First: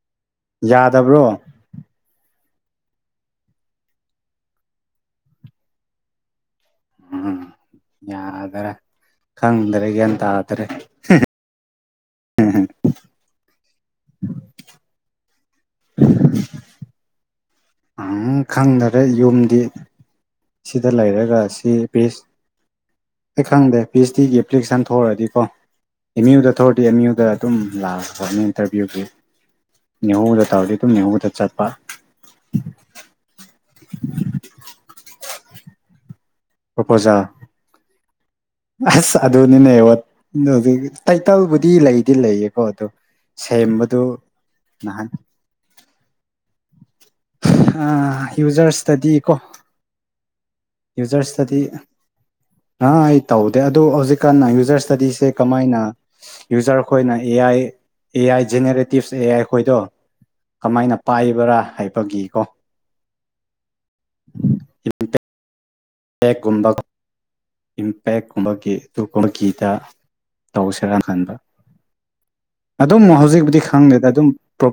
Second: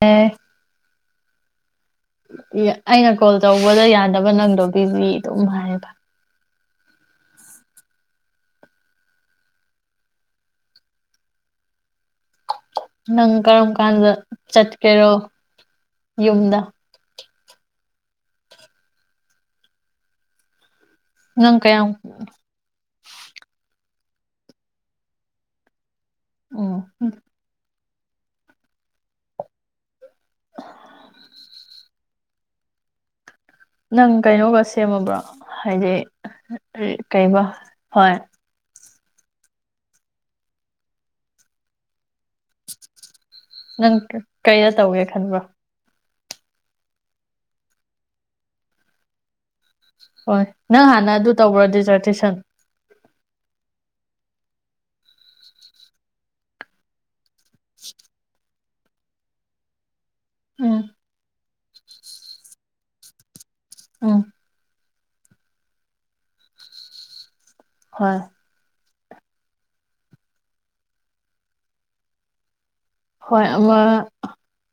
ꯑꯦ ꯌꯥꯗꯕ꯭ꯔꯣ ꯑꯩꯅ ꯀꯣꯜ ꯇꯧꯕꯗ ꯌꯥꯗꯕ ꯅꯪꯗꯣ ꯄꯤꯕꯤ ꯇꯧꯅꯨ ꯍꯥꯏꯔꯒ ꯎꯝ ꯌꯥꯗꯔꯦ ꯈꯪꯗꯔꯦ ꯒ꯭ꯌꯥꯟ ꯇꯥꯗꯔꯦ ꯅꯪ ꯀꯔꯝ ꯀꯥꯟꯗ ꯆꯠꯀꯦꯔꯣ ꯌꯨꯝꯗ ꯎꯝ ꯈꯪꯗꯔꯦ ꯌꯨꯝꯗꯤ ꯁꯤꯗ ꯂꯩꯔꯒ ꯅꯪ ꯀꯌꯥꯝ ꯁꯤꯑꯦꯄꯤꯁ ꯑꯩ ꯈꯪꯗꯦ ꯄꯤ ꯍꯩꯁ ꯗꯤ ꯒꯤ ꯑꯦꯄ꯭ꯂꯤꯀꯦꯁꯟ ꯊꯣꯛꯔꯛꯑꯗꯤ ꯀꯣ ꯑꯦꯝ ꯌꯨ ꯗ ꯊꯣꯔꯛꯑꯗꯤ ꯎꯝ ꯑꯦꯝ ꯌꯨ ꯗ ꯑꯗꯨꯝ ꯂꯥꯛꯈ꯭ꯔꯕꯅꯦ ꯏꯟꯇꯔꯚ꯭ꯨꯒꯤꯎ ꯒꯤ ꯅꯤꯎ ꯗ ꯇꯧꯔꯗꯤ ꯑꯗꯨꯝ ꯅꯤꯎ ꯗ ꯆꯠꯄ ꯅꯪ ꯀꯩꯅꯣꯒ ꯁꯦꯝꯃꯕ꯭ꯔꯣ ꯍꯥꯏꯗꯤ ꯄ꯭ꯔꯣꯄꯣꯖꯦꯜ ꯀꯩꯕ ꯍꯣꯏ ꯑꯁ ꯑꯗꯨꯅꯤꯅꯦꯕ ꯇꯥꯏꯇꯜꯕꯨꯗꯤ ꯂꯩꯗꯤ ꯂꯩꯌꯦꯀꯣ ꯑꯗꯨ ꯅꯪ ꯀꯩꯗ ꯇꯧꯒꯦ ꯈꯟꯕ꯭ꯔꯣ ꯑ ꯌꯨꯖ꯭ꯔꯁꯇꯗꯤ ꯀꯣ ꯍꯣꯏ ꯅꯪ ꯍꯥꯟꯅ ꯌꯨꯖꯔ ꯑꯗꯨ ꯏꯁꯇꯗꯤ ꯇꯧꯕ꯭ꯔꯣ ꯗꯤꯖꯔꯇꯦꯁꯟ ꯑꯥ ꯑꯩ ꯇꯧꯗꯦ ꯑꯗꯣ ꯍꯧꯖꯤꯛꯀꯥꯟꯅ ꯌꯨꯖ꯭ꯔꯁꯇꯗꯤꯁꯦ ꯀꯃꯥꯏꯅ ꯌꯨꯖꯔ ꯈꯣꯏꯅ A I A I ꯖꯦꯅꯦꯔꯦ tips A I ꯈꯣꯏꯗꯣ ꯎꯝ ꯀꯃꯥꯏꯅ ꯄꯥꯏꯕ꯭ꯔꯥ ꯍꯥꯏꯕꯒꯤꯀꯣ ꯎꯝ [inaudible] [unintelligible] ꯍꯣꯏ ꯏꯝꯄꯦꯛꯀꯨꯝꯕꯒꯤ [unintelligible] ꯀꯤꯗ ꯇꯧꯁꯔꯥ ꯈꯟꯕ꯫ ꯑꯗꯨꯝ ꯍꯣꯏ ꯍꯧꯖꯤꯛꯄꯨꯗꯤ ꯑꯃ ꯈꯪꯉꯦꯗ ꯑꯗꯨꯝ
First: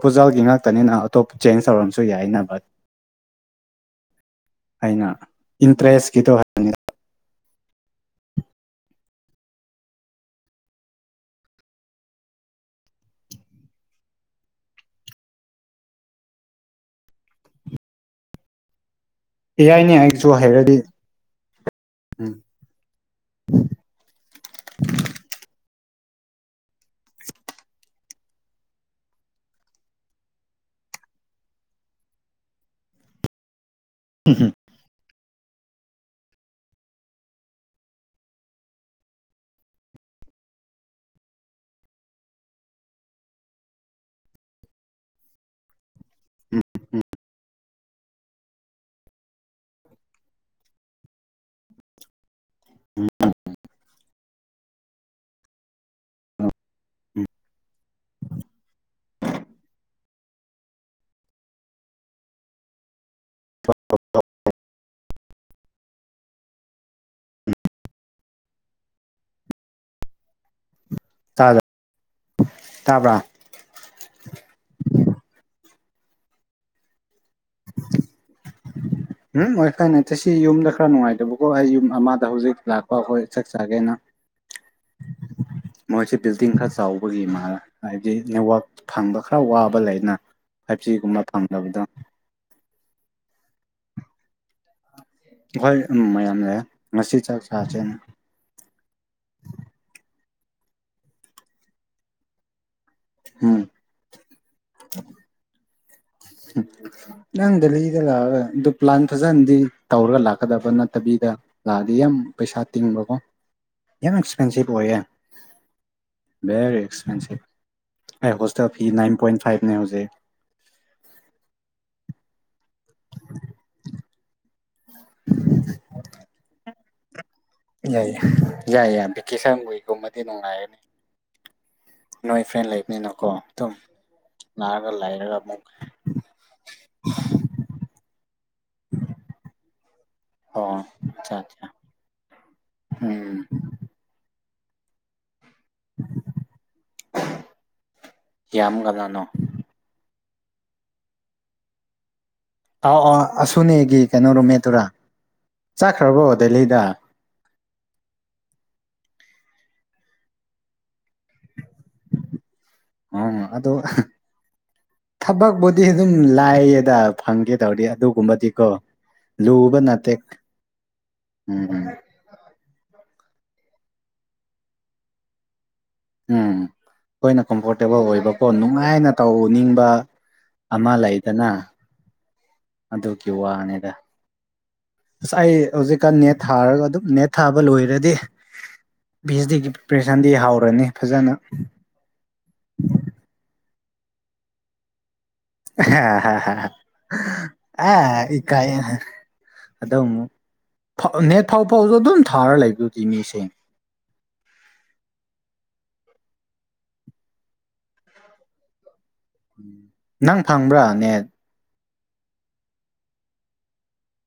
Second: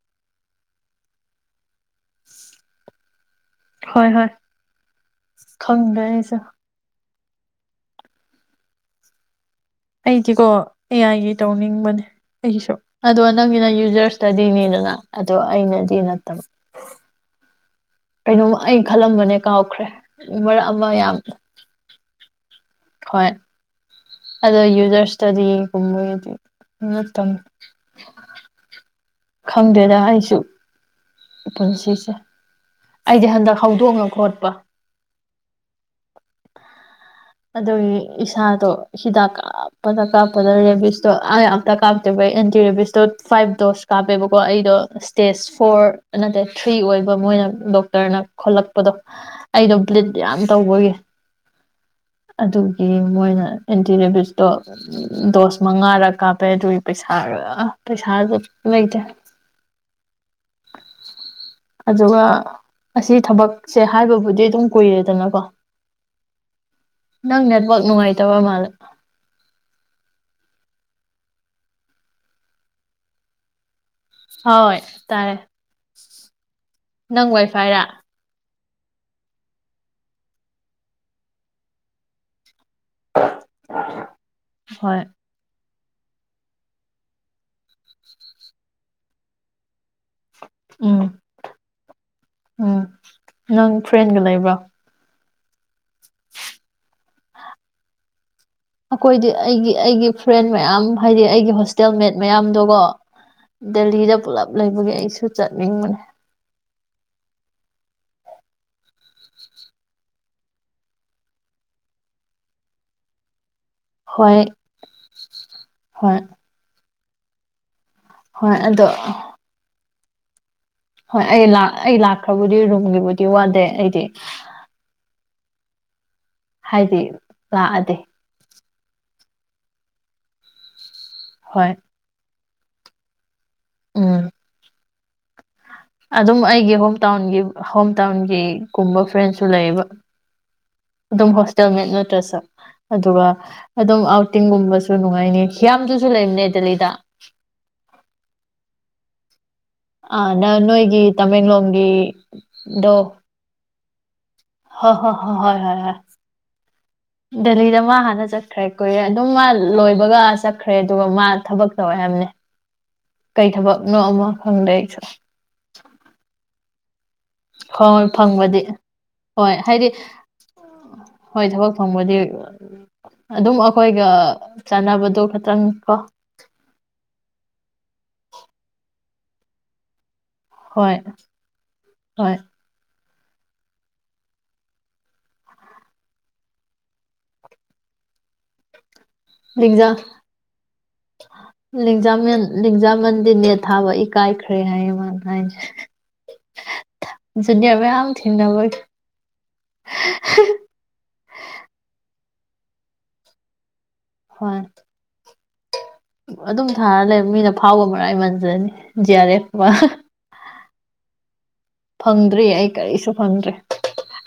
ꯐꯨꯖꯜꯒꯤ ꯉꯥꯛꯇꯅꯤꯅ ꯑꯇꯣꯞꯄ ꯆꯦꯟꯖ ꯇꯧꯔꯝꯁꯨ ꯌꯥꯏꯅ ꯕꯠ ꯍꯣꯏ ꯍꯣꯏ꯫ ꯑꯩꯅ ꯈꯪꯗ꯭ꯔꯦ ꯏꯟꯇꯔꯦꯁꯀꯤꯗꯣ ꯑꯩꯁꯨ ꯍꯪ [unintelligible] ꯑꯩꯗꯤꯀꯣ ꯑꯦꯌꯥꯥꯏꯒꯤ ꯇꯧꯅꯤꯡꯕꯅꯦ ꯑꯩꯒꯤꯁꯨ ꯑꯗꯣ ꯅꯪꯒꯤꯅ ꯌꯨꯖꯔꯁꯇꯗꯤꯅꯦꯗꯅ ꯑꯗꯣ ꯑꯩꯅꯗꯤ ꯅꯠꯇꯕ ꯀꯩꯅꯣꯝꯃ ꯑꯩ ꯈꯜꯂꯝꯕꯅꯦ ꯑꯦ ꯀꯥꯎꯈ꯭ꯔꯦ ꯑꯥꯏꯅꯦ ꯑꯩꯁꯨ ꯃꯔꯛ ꯍꯩꯔꯗꯤ ꯑꯃ ꯌꯥꯝ ꯎꯝ꯫ ꯍꯣꯏ꯫ ꯑꯗꯣ ꯌꯨꯖꯔꯁ꯭ꯇꯗꯤ ꯒꯨꯝꯕꯗꯗꯤ [unintelligible] ꯈꯪꯗꯦꯗ ꯑꯩꯁꯨ ꯄꯨꯟꯁꯤꯁꯦ꯫ ꯑꯩꯗꯤ ꯍꯟꯗꯛ ꯍꯧꯗꯣꯡꯅ ꯈꯣꯠꯄ ꯑꯗꯨꯒꯤ ꯏꯁꯥꯗꯣ ꯍꯤꯗꯥꯛ ꯀꯥꯞꯄꯗ ꯀꯥꯞꯄꯗ ꯔꯦꯕꯤꯁꯇꯣ ꯑꯩ ꯑꯝꯇ ꯀꯥꯞꯇꯔꯤꯕꯩ ꯑꯦꯟꯇꯤ ꯔꯦꯕꯤꯁꯇꯣ ꯐꯥꯏꯚ ꯗꯣꯁ ꯀꯥꯞꯄꯦꯕꯀꯣ ꯑꯩꯗꯣ ꯏꯁꯇꯦꯖ ꯐꯣꯔ ꯅꯠꯇꯦ ꯊ꯭ꯔꯤ ꯑꯣꯏꯕ ꯃꯣꯏ [unintelligible] [unintelligible] ꯈꯣꯠꯂꯛꯄꯗꯣ ꯑꯩꯗꯣ ꯕ꯭ꯂꯤꯠ ꯌꯥꯝ ꯇꯧꯕꯒꯤ ꯑꯗꯨꯒꯤ ꯃꯣꯏꯅ ꯑꯦꯟꯇꯤ ꯔꯦꯕꯤꯁꯇꯣ [unintelligible] ꯗꯣꯁ ꯃꯉꯥꯔꯛ ꯀꯥꯞꯄꯦ ꯑꯗꯨꯏ ꯄꯩꯁꯥ ꯔꯥ ꯑ ꯄꯩꯁꯥꯗꯣ ꯂꯩꯇꯦ꯫ ꯑꯗꯨꯒ ꯑꯁꯤ ꯊꯕꯛꯁꯦ ꯍꯥꯏꯕꯕꯨꯗꯤ ꯑꯗꯨꯝ ꯀꯨꯏꯔꯦꯗꯅꯀꯣ ꯅꯪ ꯅꯦꯠꯋꯥꯛ ꯅꯨꯡꯉꯥꯏꯇꯕ ꯃꯥꯂꯦ꯫ [unintelligible] ꯇꯥꯕ꯭ꯔꯥ ꯍꯣꯏ ꯇꯥꯔꯦ꯫ [unintelligible] ꯅꯪ ꯋꯥꯏꯐꯥꯏꯔꯥ꯫ ꯎꯝ ꯋꯥꯏꯐꯥꯏ ꯅꯦꯠꯇꯦ ꯁꯤ ꯌꯨꯝꯗ ꯈꯔ ꯅꯨꯡꯉꯥꯏꯇꯕꯀꯣ ꯑꯩ ꯌꯨꯝ ꯑꯃꯗ ꯍꯧꯖꯤꯛ ꯂꯥꯛꯄ ꯑꯩꯈꯣꯏ ꯆꯥꯛ ꯆꯥꯒꯦꯅ꯫ ꯍꯣꯏ ꯃꯣꯏꯁꯤ ꯕꯤꯜꯗꯤꯡ ꯈꯔ ꯆꯥꯎꯕꯒꯤ ꯃꯥꯂꯦ ꯍꯥꯏꯗꯤ ꯅꯦꯠꯋꯥꯛ ꯐꯪꯕ ꯈꯔ ꯋꯥꯕ ꯂꯩ ꯐꯥꯏꯄꯖꯤ ꯎꯝ ꯒꯨꯝꯕ ꯐꯪꯗꯕꯗꯣ꯫ ꯎꯝ ꯅꯪ ꯐ꯭ꯔꯦꯟꯒ ꯂꯩꯕ꯭ꯔꯣ꯫ ꯍꯣꯏ ꯃꯌꯥꯝ ꯂꯩꯌꯦ ꯉꯁꯤ ꯆꯥꯛ ꯆꯥꯁꯦꯅ ꯑꯩꯈꯣꯏꯗꯤ ꯑꯩꯒꯤ ꯑꯩꯒꯤ ꯐ꯭ꯔꯦꯟ ꯃꯌꯥꯝ ꯍꯥꯏꯗꯤ ꯑꯩꯒꯤ ꯍꯣꯁꯇꯦꯜ ꯃꯦꯠ ꯃꯌꯥꯝꯗꯨꯒ ꯎꯝ ꯗꯦꯜꯂꯤꯗ ꯄꯨꯂꯞ ꯂꯩꯕꯒꯤ ꯑꯩꯁꯨ ꯆꯠꯅꯤꯡꯕꯅꯦ ꯅꯪ ꯗꯦꯜꯂꯤꯗ ꯂꯥꯛꯑꯒ ꯑꯗꯨ ꯄ꯭ꯂꯥꯟ ꯐꯖꯅꯗꯤ ꯇꯧꯔꯒ ꯂꯥꯛꯀꯗꯕ ꯅꯠꯇꯕꯤꯗ ꯂꯥꯛꯑꯗꯤ ꯌꯥꯝ ꯄꯩꯁꯥ ꯇꯤꯡꯕꯀꯣ ꯌꯥꯝ ꯍꯣꯏ ꯑꯦꯛꯁꯄꯦꯟꯁꯤꯚ ꯑꯣꯏꯌꯦ ꯍꯣꯏ ꯚꯦꯔꯤ ꯑꯦꯛꯁ ꯅꯪꯁꯦ ꯑꯩ ꯍꯣꯏ ꯍꯣꯁꯇꯦꯜ ꯐꯤ ꯑꯗꯣ ꯅꯥꯏꯟ ꯄꯣꯏꯟ ꯐꯥꯏꯚꯅꯦ ꯍꯧꯖꯤꯛ ꯍꯣꯏ ꯑꯩ ꯑꯩ ꯂꯥꯛꯈ꯭ꯔꯕꯨꯗꯤ ꯔꯨꯝꯒꯤꯕꯨꯗꯤ ꯋꯥꯗꯦ ꯑꯩꯗꯤ [inaudible] ꯍꯥꯏꯗꯤ ꯂꯥꯛꯑꯗꯤ ꯌꯥꯏ ꯌꯥꯏꯌꯦ ꯌꯥꯏ ꯀꯤꯁꯪꯒꯣꯏꯒꯨꯝꯃꯗꯤ ꯅꯨꯡꯉꯥꯏꯔꯦ ꯍꯣꯏ ꯅꯣꯏ ꯐ꯭ꯔꯦꯟ ꯂꯩꯕꯅꯤꯅꯀꯣ ꯑꯗꯨꯝ ꯎꯝ ꯂꯥꯛꯔꯒ ꯂꯩꯔꯒ ꯑꯃꯨꯛ ꯑꯗꯨꯝ ꯑꯩꯒꯤ ꯍꯣꯝ ꯇꯥꯎꯟꯒꯤ ꯍꯣꯝ ꯇꯥꯎꯟꯒꯤꯒꯨꯝꯕ ꯐ꯭ꯔꯦꯟꯁꯨ ꯂꯩꯕ ꯑꯣ ꯑꯗꯨꯝ ꯑꯠꯆꯥ ꯑꯠꯆꯥ ꯍꯣꯁꯇꯦꯜ ꯃꯦꯠ ꯅꯠꯇ꯭ꯔꯁꯨ ꯑꯗꯨꯒ ꯎꯝ ꯑꯗꯨꯝ ꯇꯤꯡꯒꯨꯝꯕꯁꯨ ꯅꯨꯡꯉꯥꯏꯅꯤ ꯀꯌꯥꯝ ꯇꯨꯁꯨ ꯂꯩꯅꯦ ꯗꯦꯜꯂꯤꯇꯥ ꯌꯥꯝ ꯀꯅꯥꯅꯣ ꯑ ꯅꯅꯣ ꯑꯩꯒꯤ ꯇꯃꯦꯡꯂꯣꯡꯒꯤ ꯗꯣ ꯑꯥꯎ ꯑ [inaudible] ꯀꯩꯅꯣ ꯔꯨꯝ ꯃꯦꯠꯇꯨꯔ ꯍꯣꯏ ꯍꯣꯏ ꯍꯣꯏ ꯍꯣꯏ ꯍꯣꯏ ꯍꯣꯏ ꯆꯠꯈ꯭ꯔꯕꯣ ꯗꯦꯜꯂꯤꯗ ꯗꯦꯜꯂꯤꯗ ꯃꯥ ꯍꯥꯟꯅ ꯆꯠꯈ꯭ꯔꯦ ꯀꯨꯏꯔꯦ ꯑꯗꯨꯝ ꯃꯥ ꯂꯣꯏꯕꯒ ꯆꯠꯈ꯭ꯔꯦ ꯑꯗꯨꯒ ꯃꯥ ꯊꯕꯛ ꯇꯧꯋꯦ ꯍꯥꯏꯕꯅꯦ ꯑꯣ ꯑꯣ ꯀꯩ ꯑꯗꯨ ꯊꯕꯛꯅꯣ ꯑꯃ ꯈꯪꯗꯦ ꯑꯩꯁꯨ ꯊꯕꯛꯄꯨꯗꯤ ꯑꯗꯨꯝ ꯂꯥꯏꯌꯦꯗ ꯐꯪꯒꯦ ꯇꯧꯔꯗꯤ ꯍꯣꯏ ꯐꯪꯕꯗꯤ ꯑꯗꯨꯒꯨꯝꯕꯗꯤꯀꯣ ꯍꯣꯏ ꯂꯨꯕ ꯍꯥꯏꯗꯤ ꯅꯠꯇꯦ ꯍꯣꯏ ꯎꯝ ꯊꯕꯛ ꯎꯝ ꯐꯪꯕꯗꯤ ꯑꯗꯨꯝ ꯑꯩꯈꯣꯏꯒ ꯆꯥꯟꯅꯕꯗꯣ ꯈꯇꯪ ꯀꯣ ꯎꯝ ꯑꯩꯈꯣꯏꯅ ꯀꯝꯐꯣꯔꯇꯦꯕꯜ ꯑꯣꯏꯕꯀꯣ ꯅꯨꯡꯉꯥꯏꯅ ꯇꯧꯅꯤꯡꯕ ꯑꯃ ꯍꯣꯏ ꯂꯩꯗꯅ ꯍꯣꯏ ꯑꯗꯨꯒꯤ ꯋꯥꯅꯤꯗ ꯑꯁ ꯑꯩ ꯍꯧꯖꯤꯛꯀꯥꯟ ꯅꯦꯠ ꯊꯥꯔꯒ ꯑꯗꯨꯝ ꯅꯦꯠ ꯊꯥꯕ ꯂꯣꯏꯔꯗꯤ ꯄꯤ ꯑꯩꯆ ꯗꯤꯒꯤ ꯂꯖꯥ ꯄ꯭ꯔꯤꯄꯦꯔꯦꯁꯟꯗꯤ ꯍꯧꯔꯅꯤ ꯐꯖꯅ ꯂꯖ ꯃꯟ ꯂꯖ ꯃꯟꯗꯤꯅꯦꯠ ꯊꯥꯕ ꯏꯀꯥꯏꯈ꯭ꯔꯦ ꯍꯥꯏꯌꯦ ꯃꯥ ꯖꯨꯅꯤꯌꯔ ꯃꯌꯥꯝ ꯑꯦ ꯏꯀꯥꯏ ꯊꯦꯡꯅꯕꯒꯤ ꯑꯗꯨꯝ ꯅꯦꯠ ꯐꯥꯎ ꯐꯥꯎ ꯑꯗꯨꯝ ꯊꯥꯔ ꯂꯩꯕꯒꯤ ꯃꯤꯁꯤꯡ ꯍꯣꯏ ꯑꯗꯨꯝ ꯊꯥꯔ ꯂꯩ ꯃꯤꯅ ꯐꯥꯎꯕ ꯃꯔꯥꯏꯃꯟꯖꯅꯤ [unintelligible] ꯅꯪ ꯐꯪꯕ꯭ꯔꯥ ꯅꯦꯠ ꯐꯪꯗ꯭ꯔꯤ ꯑꯩ ꯀꯔꯤꯁꯨ ꯐꯪꯗ꯭ꯔꯦ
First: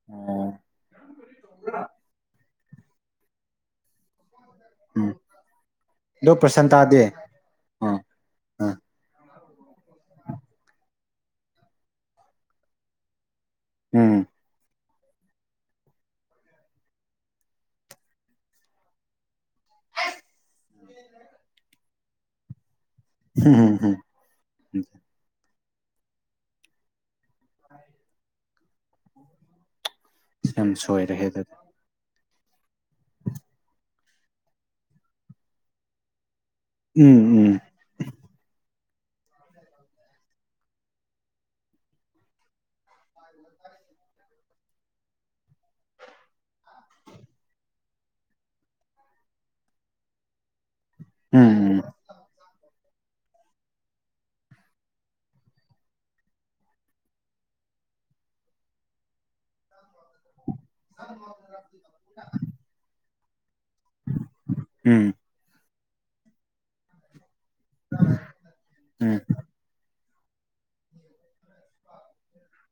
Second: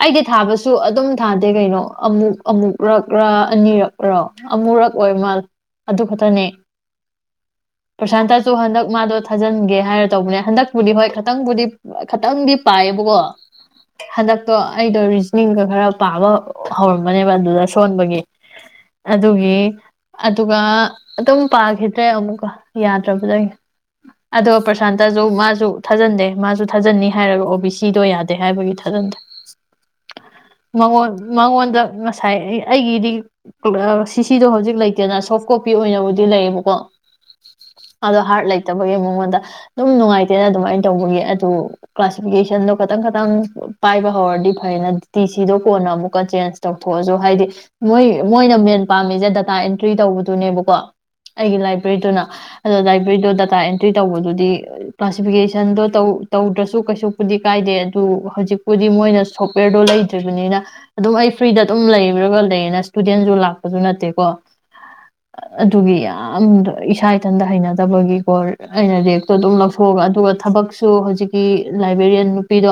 ꯑꯩꯗꯤ ꯑꯣ ꯊꯥꯕꯁꯨ ꯑꯗꯨꯝ ꯊꯥꯗꯦ ꯀꯩꯅꯣ ꯑꯃꯨꯛ ꯑꯃꯨꯛꯔꯛꯔ ꯑꯅꯤꯔꯛꯔꯣ ꯑꯃꯨꯔꯛ ꯎꯝ ꯑꯣꯏꯃꯜ ꯑꯗꯨ ꯑꯗꯣ ꯈꯛꯇꯅꯤ ꯄ꯭ꯔꯁꯟ ꯇꯥꯗꯦ ꯑꯥ ꯄ꯭ꯔꯁꯥꯟꯇꯁꯨ ꯑꯥ ꯍꯟꯗꯛ ꯃꯥꯗꯣ ꯊꯥꯖꯤꯟꯒꯦ ꯍꯥꯏꯔ ꯇꯧꯕꯅꯦ ꯍꯟꯗꯛꯄꯨꯗꯤ ꯍꯣꯏ ꯈꯤꯇꯪꯕꯨꯗꯤ ꯈꯇꯪꯗꯤ ꯄꯥꯏꯌꯦꯕꯀꯣ ꯎꯝ ꯍꯟꯗꯛꯇꯣ ꯑꯩꯗꯣ ꯔꯤꯖꯅꯤꯡꯒ ꯈꯔ ꯄꯥꯕ ꯍꯧꯔꯝꯕꯅꯦꯕ ꯑꯗꯨꯗ ꯁꯣꯟꯕꯒꯤ ꯑꯗꯨꯒꯤ ꯑꯗꯨꯒ ꯑꯗꯨꯝ ꯄꯥꯈꯤꯗ꯭ꯔꯦ ꯑꯃꯨꯛꯀ ꯌꯥꯗ꯭ꯔꯕꯗꯒꯤ ꯎꯝ ꯎꯝ ꯑꯗꯣ ꯄ꯭ꯔꯁꯥꯟꯇꯁꯨ ꯃꯥꯁꯨ ꯊꯖꯟꯗꯦ ꯃꯥꯁꯨ ꯊꯥꯖꯟꯅꯤ ꯍꯥꯏꯔꯒ ꯑꯣ ꯕꯤ ꯁꯤꯗꯣ ꯌꯥꯗꯦ ꯍꯥꯏꯕꯒꯤ ꯊꯥꯖꯟꯗꯦ ꯌꯥꯝ ꯃꯉꯣꯟ ꯁꯣꯏꯔꯦꯍꯦ ꯑꯗꯨꯗꯤ ꯃꯉꯣꯟꯗ [unintelligible] ꯑꯩꯒꯤꯗꯤ [unintelligible] ꯁꯤꯗꯣ ꯍꯧꯖꯤꯛ ꯂꯩꯇꯦꯅ ꯁꯣꯐ ꯀꯣꯄꯤ ꯑꯣꯏꯅꯕꯨꯗꯤ ꯂꯩꯌꯦ ꯀꯣ ꯎꯝ ꯎꯝ ꯑꯗꯣ ꯍꯥꯠ ꯂꯩ ꯂꯩꯇꯕꯒꯤ ꯃꯉꯣꯟꯗ ꯑꯗꯨꯝ ꯅꯨꯡꯉꯥꯏꯇꯦꯅ ꯑꯗꯨꯃꯥꯏꯅ ꯇꯧꯕꯒꯤ ꯑꯗꯨ ꯀ꯭ꯂꯥꯁꯤꯐꯤꯀꯦꯁꯟꯗꯣ ꯈꯇꯪ ꯈꯇꯪ ꯄꯥꯏꯕ ꯍꯧꯔꯗꯤ ꯐꯩꯅ ꯇꯤ ꯁꯤꯗꯣ ꯀꯣꯟꯅ ꯑꯃꯨꯛꯀ ꯆꯦꯟꯖ ꯇꯧꯊꯣꯛꯑꯁꯨ ꯍꯥꯏꯗꯤ ꯃꯣꯏ ꯃꯣꯏꯅ ꯃꯦꯟ ꯄꯥꯝꯃꯤꯁꯦ ꯗꯇꯥ ꯑꯦꯟꯇ꯭ꯔꯤ ꯇꯧꯕꯗꯨꯅꯦꯕꯀꯣ ꯑꯩꯒꯤ ꯎꯝ ꯎꯝ ꯂꯥꯏꯕ꯭ꯔꯦꯗꯨꯅ ꯑꯗꯣ ꯂꯥꯏꯕ꯭ꯔꯦꯔꯤꯗꯣ ꯗꯥꯇꯥ ꯑꯦꯟꯇ꯭ꯔꯤ ꯇꯧꯕꯗꯨꯗꯤ ꯀ꯭ꯂꯥꯁꯤꯐꯤꯀꯦꯁꯟꯗꯣ ꯇꯧ ꯇꯧꯗ꯭ꯔꯁꯨ ꯀꯩꯁꯨꯄꯨꯗꯤ ꯀꯥꯏꯗꯦ ꯑꯗꯨ ꯍꯧꯖꯤꯛꯄꯨꯗꯤ ꯃꯣꯏꯅ ꯁꯣꯐꯋꯦꯔꯗꯣ ꯂꯩꯇ꯭ꯔꯤꯕꯅꯤꯅ ꯑꯗꯨꯝ ꯑꯩ ꯐ꯭ꯔꯤꯗ ꯑꯗꯨꯝ ꯂꯩꯕ꯭ꯔꯒ ꯂꯩꯌꯦꯅ [unintelligible] ꯅꯠꯇꯦꯀꯣ [unintelligible] ꯎꯝ [unintelligible] ꯏꯊꯟꯗ ꯍꯩꯅꯗꯕꯒꯤꯀꯣ ꯑꯩꯅ ꯎꯝ ꯔꯦꯛꯇꯣ ꯑꯗꯨꯝ ꯂꯧꯊꯣꯛꯑꯒ ꯑꯗꯨꯒ ꯊꯕꯛꯁꯨ ꯍꯧꯖꯤꯛ ꯒꯤ ꯂꯥꯏꯕ꯭ꯔꯦꯔꯤꯌꯥꯟ ꯅꯨꯄꯤꯗꯣ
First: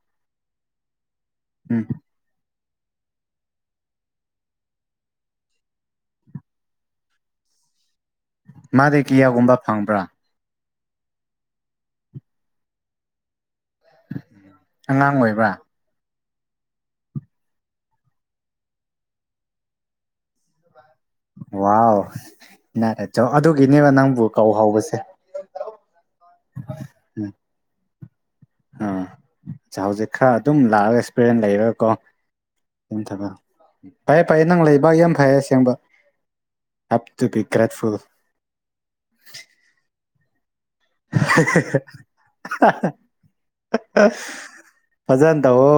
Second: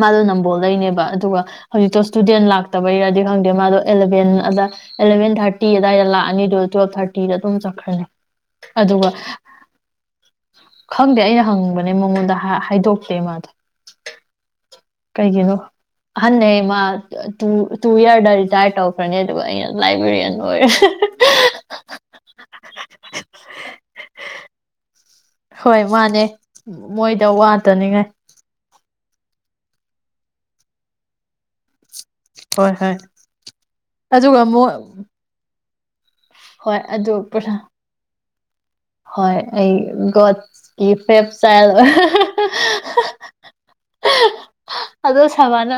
ꯃꯥꯗꯣ ꯅꯝꯕꯣꯜ ꯗꯩꯩꯅꯦꯕ ꯑꯗꯨꯒ ꯎꯝ ꯍꯧꯖꯤꯛꯇꯣ ꯏꯁꯇꯨꯗꯦꯟ ꯂꯥꯛ ꯇꯕꯩꯔꯗꯤ ꯈꯪꯗꯦ ꯃꯥꯗꯣ ꯑꯦꯂꯚꯦꯟ ꯑꯗ ꯑꯦꯂꯚꯦꯟ ꯊꯥꯔꯇꯤ ꯑꯗꯨꯋꯥꯏꯗ ꯂꯥꯛꯑꯅꯤꯗꯨ ꯇꯨꯋꯦꯜ ꯊꯥꯔꯇꯤꯗ ꯑꯗꯨꯝ ꯆꯠꯈ꯭ꯔꯅꯤ ꯃꯥꯗꯤ ꯑꯗꯨꯒ ꯀꯤꯌꯥꯒꯨꯝꯕ ꯐꯪꯕ꯭ꯔꯥ ꯈꯪꯗꯦ ꯑꯩꯅ ꯍꯪꯕꯅꯦ ꯃꯉꯣꯟꯗ ꯍꯥꯏꯗꯣꯛꯈꯦ ꯃꯥꯗ ꯑꯉꯥꯡ ꯑꯣꯏꯕ꯭ꯔꯥ ꯑꯍꯟꯅꯩ ꯃꯥ ꯇꯨ ꯏꯌꯥꯔꯗ ꯔꯤꯇꯥꯌꯔ ꯇꯧꯈ꯭ꯔꯅꯤ ꯑꯗꯨꯒ ꯑꯩꯅ ꯂꯥꯏꯕ꯭ꯔꯦꯔꯤꯌꯟ ꯑꯣꯏꯔꯦ ꯋꯥ ꯑꯗꯨꯒꯤꯅꯦꯕ ꯅꯪꯕꯨ ꯀꯧ ꯍꯧꯕꯁꯦ ꯍꯣꯏ ꯃꯥꯅꯦ ꯃꯣꯏꯗ ꯋꯥꯇꯅꯤꯉꯥꯏ ꯑꯥ ꯑ ꯍꯧꯖꯤꯛ ꯈꯔ ꯑꯗꯨꯝ ꯂꯥꯛꯑꯒ ꯑꯦꯛꯁꯄꯤꯔꯤꯟꯁ ꯂꯩꯔꯒꯀꯣ ꯍꯣꯏ ꯍꯣꯏ ꯌꯥꯝ ꯊ ꯐꯌꯦ ꯑꯗꯨꯒ ꯐꯩꯌꯦ ꯅꯪ ꯑꯃꯨꯛ ꯂꯩꯕ ꯌꯥꯝ ꯐꯩꯌꯦ ꯑꯁꯦꯡꯕ ꯍꯣꯏ ꯍꯦꯞ ꯑꯗꯨ ꯇꯨ ꯄꯨ ꯕꯤ ꯒ꯭ꯔꯦꯠꯐꯨꯜ ꯍꯣꯏ ꯑꯩ ꯒꯣꯠ [inaudible] ꯑꯗꯣ ꯐꯖꯅ ꯇꯧꯋꯣ ꯁꯕꯥꯅ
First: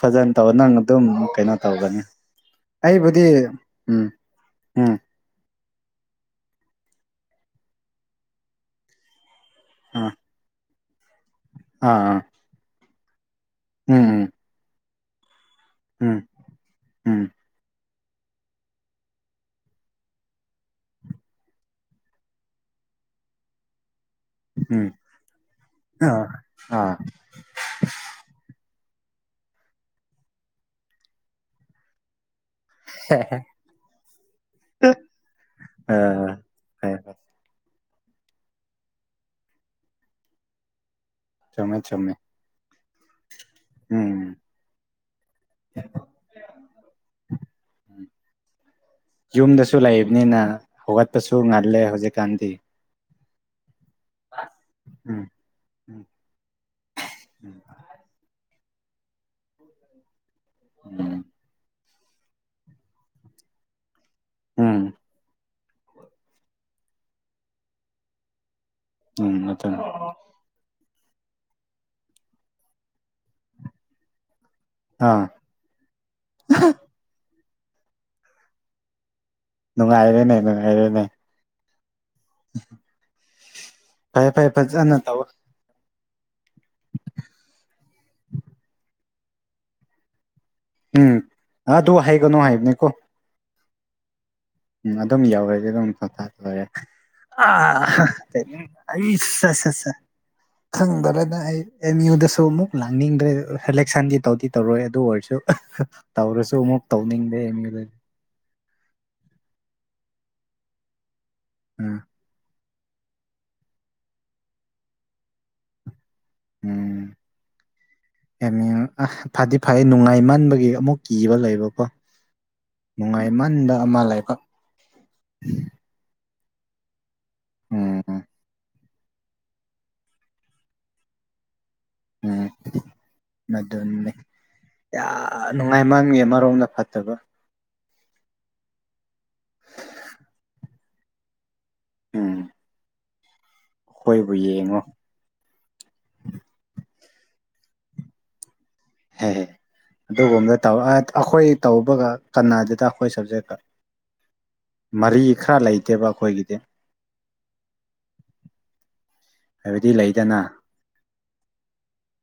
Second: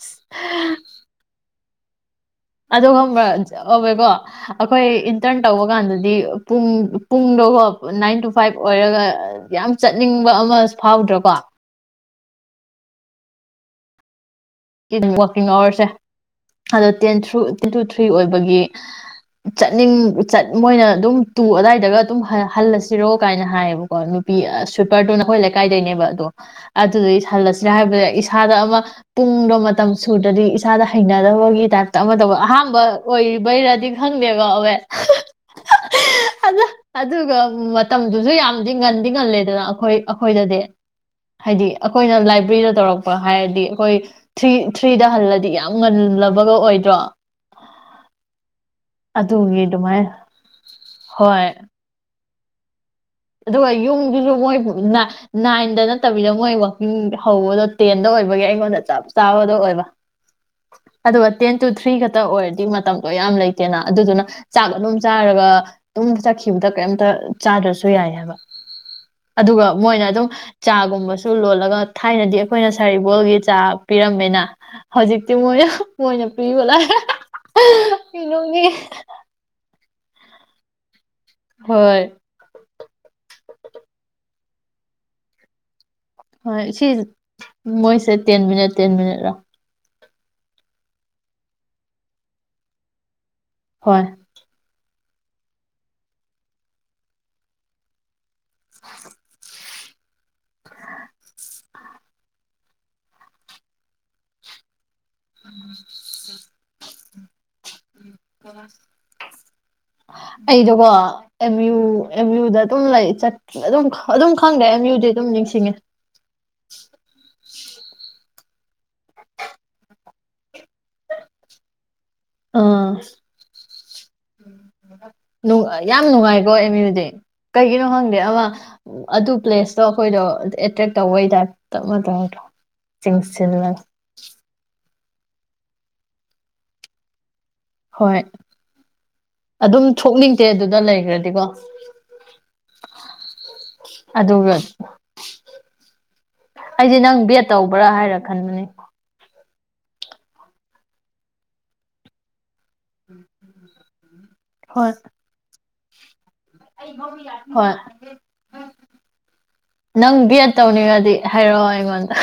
ꯐꯖꯅ ꯇꯧ ꯅꯪ ꯑꯗꯨꯝ ꯀꯩꯅꯣ ꯇꯧꯒꯅꯤ ꯑꯗꯨꯒꯕ ꯑꯩꯕꯨꯗꯤ ꯎꯝ ꯑꯣꯀꯣ ꯑꯩꯈꯣꯏ ꯎꯝ ꯏꯟꯇꯔꯟ ꯇꯧꯕ ꯀꯥꯟꯗꯗꯤ ꯄꯨꯡ ꯄꯨꯡꯗꯣꯀꯣ ꯅꯥꯏꯟ ꯇꯨ ꯐꯥꯏꯚ ꯑꯣꯏꯔꯒ ꯌꯥꯝ ꯑꯥ ꯆꯠꯅꯤꯡꯕ ꯑꯃ ꯐꯥꯎꯗ꯭ꯔꯣꯀꯣ ꯑꯥ ꯎꯝꯝ [inaudible] ꯍ ꯑꯋꯥꯔꯁꯦ ꯑꯗꯣ ten um through ten to free ꯑꯣꯏꯕꯒꯤ ꯆꯠꯅꯤꯡꯠ ꯃꯣꯏꯅ ꯑꯗꯨꯝ ꯇꯨ ꯑꯗꯥꯏꯗꯒ ꯑꯗꯨꯝ ꯍꯜꯂꯁꯤꯔꯣ ꯀꯥꯏꯅ ꯍꯥꯏꯌꯦꯕꯀꯣ ꯎꯝ ꯁꯨꯄꯔ ꯇꯨ ꯅꯈꯣꯏ ꯂꯩꯀꯥꯏꯗꯩꯅꯦꯕ ꯑꯗꯣ ꯑꯥ ꯑꯥ ꯑꯗꯨꯗꯒꯤ ꯁꯜꯂꯁꯤꯔ ꯍꯥꯏꯕꯗ ꯏꯁꯥꯗ ꯑꯃ ꯄꯨꯡꯗꯣ ꯃꯇꯝ ꯁꯨꯔꯗꯗꯤ ꯏꯁꯥꯗ ꯍꯩꯅꯗꯕꯒꯤ ꯇꯥꯏꯞꯇ ꯑꯃ ꯇꯧꯕ ꯑꯍꯥꯟꯕ ꯑ ꯑꯣꯏꯕꯩꯔꯗꯤ ꯈꯪꯗꯦꯀꯣ ꯍꯋꯦ ꯑ ꯐꯩ ꯐꯩ ꯑꯗꯨꯒ ꯃꯇꯝꯗꯨꯁꯨ ꯌꯥꯝꯗꯤ ꯉꯟꯗꯤ ꯉꯜꯂꯦꯗꯅ ꯑꯩꯈꯣꯏ ꯑꯩꯈꯣꯏꯗꯗꯤ ꯍꯥꯏꯗꯤ ꯆꯨꯝꯃꯦ ꯆꯨꯝꯃꯦ ꯑꯩꯈꯣꯏꯅ ꯂꯥꯏꯕ꯭ꯔꯦꯔꯤꯗ ꯇꯧꯔꯛꯄ ꯍꯥꯏꯔꯗꯤ ꯑꯩꯈꯣꯏ ꯎꯝ ꯊ꯭ꯔꯤ ꯊ꯭ꯔꯤꯗ ꯍꯜꯂꯗꯤ ꯌꯥꯝ ꯉꯜꯂꯕꯒ ꯑꯣꯏꯗ꯭ꯔꯣ ꯑꯗꯨꯒꯤ ꯌꯨꯝꯗꯁꯨ ꯑꯗꯨꯃꯥꯏꯅ ꯂꯩꯕꯅꯤꯅ ꯍꯧꯒꯠꯄꯁꯨ ꯍꯣꯏ ꯉꯜꯂꯦ ꯍꯧꯖꯤꯛ ꯀꯥꯟꯗꯤ ꯑꯗꯨꯒ ꯌꯨꯝꯒꯤ ꯁꯨ ꯃꯣꯏ ꯎꯝ ꯅꯥꯏꯟꯗ ꯎꯝ ꯅꯠꯇꯕꯤꯗ ꯃꯣꯏ ꯋꯥꯛꯀꯤꯡ ꯍꯧꯕꯗꯣ ꯇꯦꯟꯗ ꯑꯣꯏꯕꯒꯤ ꯑꯩꯉꯣꯟꯗ ꯆꯥꯞ ꯆꯥꯕꯗꯣ ꯑꯣꯏꯕ ꯑꯗꯨꯗ ꯇꯦꯟ ꯇꯨ ꯊ꯭ꯔꯤꯒ ꯇ ꯑꯣꯏꯔꯗꯤ ꯃꯇꯝꯗꯣ ꯌꯥꯝ ꯂꯩꯇꯦꯗꯅ ꯑꯗꯨꯗꯨꯅ ꯆꯥꯒ ꯎꯝ ꯑꯗꯨꯝ ꯆꯥꯔꯒ ꯇꯨꯝꯗ ꯆꯠꯈꯤꯕꯗ ꯀꯩꯝꯇ ꯆꯥꯗ꯭ꯔꯁꯨ ꯑꯗꯨ ꯌꯥꯏ ꯍꯥꯏꯕ ꯎꯝ ꯑꯗꯨꯒ ꯑꯗꯨꯅꯤ ꯃꯣꯏꯅ ꯑꯗꯨꯝ ꯆꯥ ꯨꯝꯕꯁꯨ ꯂꯣꯜꯂꯒ ꯊꯥꯏꯅꯗꯤ ꯑꯩꯈꯣꯏꯅ ꯁꯔꯤꯕꯔꯤꯕꯣꯜꯒꯤ ꯆꯥ ꯄꯤꯔꯝꯃꯦꯅ ꯑꯥ ꯍꯧꯖꯤꯛꯇ ꯃꯣꯏ ꯃꯣꯏꯅ ꯄꯤꯕꯂꯛꯑꯥ [unintelligible] ꯑꯩ ꯅꯣꯛꯅꯤꯉꯦ ꯅꯨꯡꯉꯥꯏꯔꯦꯅꯦ ꯅꯨꯡꯉꯥꯏꯔꯦꯅꯦ ꯍꯣꯏ ꯐꯥꯏ ꯐꯥꯏ ꯐꯖꯥ ꯅ ꯇꯧ ꯍꯣꯏ ꯁꯤ ꯃꯣꯏꯁꯦ ꯇꯦꯟ ꯃꯤꯅꯠ ꯇꯦꯟ ꯃꯤꯅꯠꯔꯥ ꯎꯝ ꯑꯗꯨ ꯍꯥꯏꯒꯅꯨ ꯍꯥꯏꯕꯅꯦꯀꯣ ꯍꯣꯏ ꯎꯝ ꯑꯗꯨꯝ ꯌꯧꯔꯗꯤ ꯑꯗꯨꯝ ꯄꯊꯥꯈꯔ [unintelligible] ꯑꯩ ꯆꯁ [unintelligible] [inaudible] ꯈꯪꯕꯔꯦꯅ ꯑꯩ ꯑꯦꯝ ꯌꯨꯗꯁꯨ ꯑꯃꯨꯛ ꯂꯥꯡꯅꯤꯡꯗ꯭ꯔꯦ ꯁꯦꯂꯦꯛꯁꯟꯗꯤ ꯇꯧꯗꯤ ꯇꯧꯔꯣꯏ ꯑꯗꯨ ꯑꯣꯏꯔ ꯇꯧꯔꯁꯨ ꯑꯃꯨꯛ ꯇꯧꯅꯤꯡꯕꯔꯥ [unintelligible] ꯑꯩꯗꯣꯀꯣ ꯑꯝꯌꯨ ꯎꯝ ꯑꯝꯌꯨꯗ ꯑꯗꯨꯝ ꯂꯩꯠ ꯑꯗꯨꯝ ꯑꯗꯨꯝ ꯈꯪꯗꯦ ꯑꯝ ꯌꯨꯗꯤ ꯑꯗꯨꯝ ꯅꯤꯡꯁꯤꯡꯉꯦ ꯎꯝ [unintelligible] ꯐꯗꯤ ꯐꯩꯦ ꯅꯨꯡꯉꯥꯏꯃꯟꯕꯒꯤ ꯑꯃꯨꯛ ꯀꯤꯕ ꯂꯩꯕꯀꯣ ꯑ ꯅꯨꯡꯉꯥꯏꯃꯟꯕ ꯑꯃ ꯂꯩꯕ ꯅꯨ ꯌꯥꯝ ꯅꯨꯡꯉꯥꯏꯔ [unintelligible] ꯑꯃꯌꯨꯗꯤ ꯀꯩꯒꯤꯅꯣ ꯎꯝ ꯈꯪꯗꯦ ꯎꯝ ꯑꯃ ꯑꯗꯨ ꯄ꯭ꯂꯦꯁꯇꯣ ꯑꯩꯈꯣꯏꯗꯣ ꯑꯦꯇ꯭ꯔꯦꯛ ꯇꯧꯕꯩꯇꯥ ꯇꯨꯄ ꯇꯞꯅ ꯇꯥꯗꯔꯣ ꯎꯝ ꯆꯤꯡꯁꯤꯜꯂꯒ ꯑꯗꯨꯅꯤ ꯌꯥꯝ ꯅꯨꯡꯉꯥꯏ ꯃꯥꯡꯉ ꯃꯔꯣꯝꯗ ꯐꯠꯇꯕ ꯍꯣꯏ ꯑꯗꯨꯝ ꯊꯣꯛꯅꯤꯡꯗꯦ ꯑꯗꯨꯗ ꯂꯩꯈ꯭ꯔꯗꯤꯀꯣ ꯎꯝ ꯑꯩꯈꯣꯏꯕꯨ ꯑꯗꯨꯒ ꯌꯦꯡꯉꯣ ꯑꯩꯗꯤ ꯅꯪ ꯕꯦꯠ ꯇꯧꯕ꯭ꯔꯥ ꯍꯥꯏꯔ ꯈꯟꯕꯅꯦ ꯍ ꯍ ꯑꯗꯨꯒꯨꯝꯕꯗ ꯇꯧ ꯑꯩꯈꯣꯏ ꯇꯧꯕꯒ ꯀꯅꯥꯗꯨꯗ ꯑꯩꯈꯣꯏ ꯁꯕꯖꯦꯛꯇ ꯍꯣꯏ ꯃꯔꯤ ꯈꯔ ꯂꯩ ꯀꯦꯕ ꯑꯈꯣꯏꯒꯤ [unintelligible] ꯍꯣꯏ ꯍꯥꯏꯕꯗꯤ ꯅꯪ ꯂꯩꯗꯅ ꯕꯦꯠ ꯇꯧꯅꯤꯡꯉꯗꯤ ꯍꯥꯏꯔꯛꯑꯣ ꯑꯩꯉꯣꯟꯗ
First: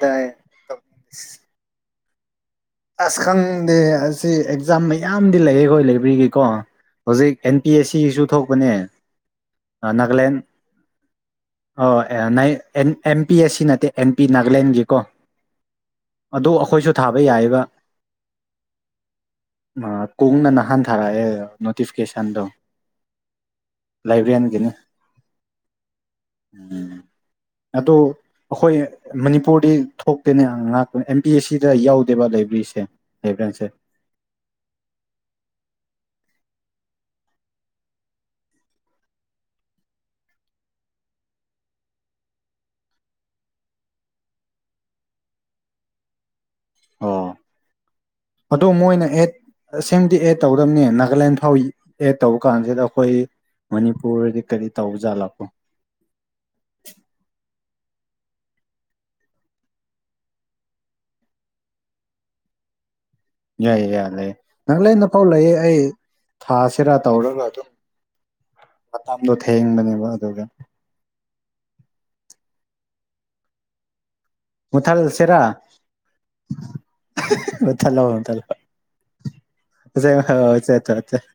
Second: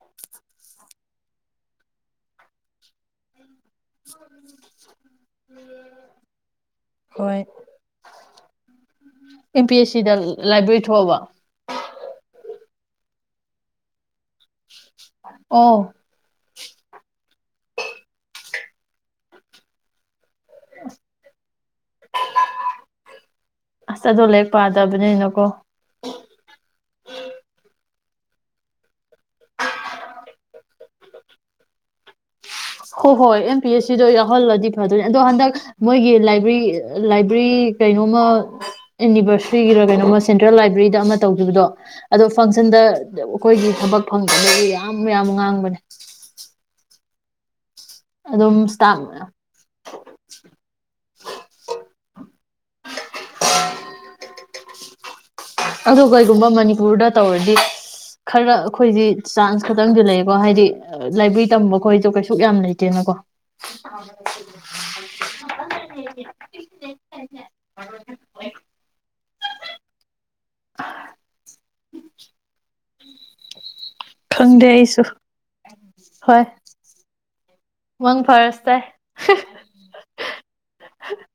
ꯇ ꯑꯥꯁ ꯈꯪꯗꯦ ꯑꯁꯤ ꯑꯦꯛꯖꯥꯝ ꯌꯥꯝꯗꯤ ꯂꯩꯌꯦ ꯑꯩꯈꯣꯏ ꯂꯥꯏꯕ꯭ꯔꯦꯔꯤꯒꯤꯀꯣ ꯍꯧꯖꯤꯛ ꯍꯣꯏ ꯑꯦꯟ ꯄꯤ ꯑꯦꯁ ꯁꯤꯁꯨ ꯊꯣꯛꯄꯅꯦ ꯑꯦꯝ ꯄꯤ ꯑꯦꯁ ꯁꯤꯗ ꯅꯥꯒꯥꯂꯦꯟ ꯂꯥꯏꯕ꯭ꯔꯦꯔꯤ ꯊꯣꯛꯑꯕ ꯑꯣ [unintelligible] A M P S C ꯅꯠꯇꯦ ꯑꯦꯟ ꯄꯤ ꯅꯥꯒꯥꯂꯦꯟꯒꯤ ꯀꯣ ꯑꯣ ꯑꯗꯨ ꯑꯩꯈꯣꯏꯁꯨ ꯊꯥꯕ ꯌꯥꯏꯌꯦꯕ ꯃꯥ ꯀꯣꯡꯅ ꯅꯍꯟꯊꯥꯔꯛꯑꯦ ꯅꯣꯇꯤꯐꯤꯀꯦꯁꯟꯗꯣ ꯑꯁ ꯑꯗꯣ ꯂꯥꯏꯔꯤꯛ ꯂꯥꯏꯕ꯭ꯔꯦꯟꯒꯤꯅꯤ ꯄꯥꯗꯕꯅꯤꯅꯀꯣ ꯎꯝ ꯑꯗꯣ ꯑꯈꯣꯏ ꯃꯅꯤꯄꯨꯔꯗꯤ ꯊꯣꯛꯇꯦꯅꯦ ꯉꯥꯛꯄꯅꯦ ꯑꯦꯝ ꯕꯤ ꯑꯦꯁ ꯁꯤꯗ ꯌꯥꯎꯗꯦꯕ ꯂꯩꯕ ꯍꯣꯏ ꯍꯣꯏ ꯑꯦꯝ ꯄꯤ ꯑꯦꯁ ꯁꯤꯗꯣ ꯌꯥꯎꯍꯜꯂꯗꯤ ꯐꯗꯣꯏꯅꯤ ꯑꯗꯣ ꯍꯟꯗꯛ ꯃꯣꯏꯒꯤ ꯂꯥꯏꯛ ꯔꯤ ꯂꯥꯏꯕ꯭ꯔꯦꯔꯤ ꯀꯩꯅꯣꯃ ꯏꯅꯤꯚꯔꯁꯤꯇꯔꯤꯒꯤꯔ ꯀꯩꯅꯣꯝꯃ ꯁꯦꯟꯇ꯭ꯔꯦꯜ ꯂꯥꯏꯕ꯭ꯔꯦꯔꯤꯗ ꯑꯃ ꯇꯧꯈꯤꯕꯗꯣ ꯑꯗꯣ ꯐꯪꯁꯟꯗ ꯑꯩꯈꯣꯏꯒꯤ ꯊꯕꯛ ꯐꯪꯕꯗ ꯌꯥꯝ ꯌꯥꯝ ꯉꯥꯡꯕꯅꯦ ꯑꯣ ꯑꯗꯨꯝ ꯑꯗꯣ ꯏꯁꯇꯥꯞ ꯃꯣꯏꯅ ꯃꯌꯥꯝ ꯑꯦꯠ ꯁꯦꯝꯗꯤ ꯑꯦꯠ ꯇꯧꯗꯕꯅꯦ ꯅꯥꯒꯥꯂꯦꯟ ꯐꯥꯎ ꯑꯦꯗ ꯇꯧꯕ ꯀꯥꯟꯁꯤꯗ ꯑꯩꯈꯣꯏ ꯃꯅꯤꯄꯨꯔꯗꯤ ꯀꯔꯤ ꯇꯧ ꯖꯥꯠꯂꯛꯄꯣ ꯑꯗꯣ ꯀꯩꯒꯨꯝꯕ ꯃꯅꯤꯄꯨꯔꯗ ꯇꯧꯔꯗꯤ ꯈꯔ ꯑꯩꯈꯣꯏꯗꯤ ꯆꯥꯟꯁ ꯈꯇꯪꯗꯤ ꯂꯩꯀꯣ ꯍꯥꯏꯗꯤ ꯂꯥꯏꯕ꯭ꯔꯦꯔꯤ ꯇꯝꯕ ꯈꯣꯁꯨ ꯀꯩꯁꯨ ꯌꯥꯝ ꯂꯩꯇꯦꯅꯀꯣ ꯌꯥꯏ ꯌꯥꯏ ꯂꯩ ꯅꯥꯒꯥꯂꯦꯟꯗꯐꯥꯎ ꯂꯩꯌꯦ ꯑꯩ ꯊꯥꯁꯤꯔꯥ ꯇꯧꯔꯒ ꯑꯗꯨꯝ [unintelligible] [unintelligible] ꯊꯦꯡꯕꯅꯦꯕ ꯑꯗꯨꯒ [unintelligible] ꯑꯩꯁꯨ [unintelligible] ꯁꯤꯔ ꯍꯣꯏ ꯃꯪ ꯐꯔꯁ ꯇꯥꯏ [unintelligible]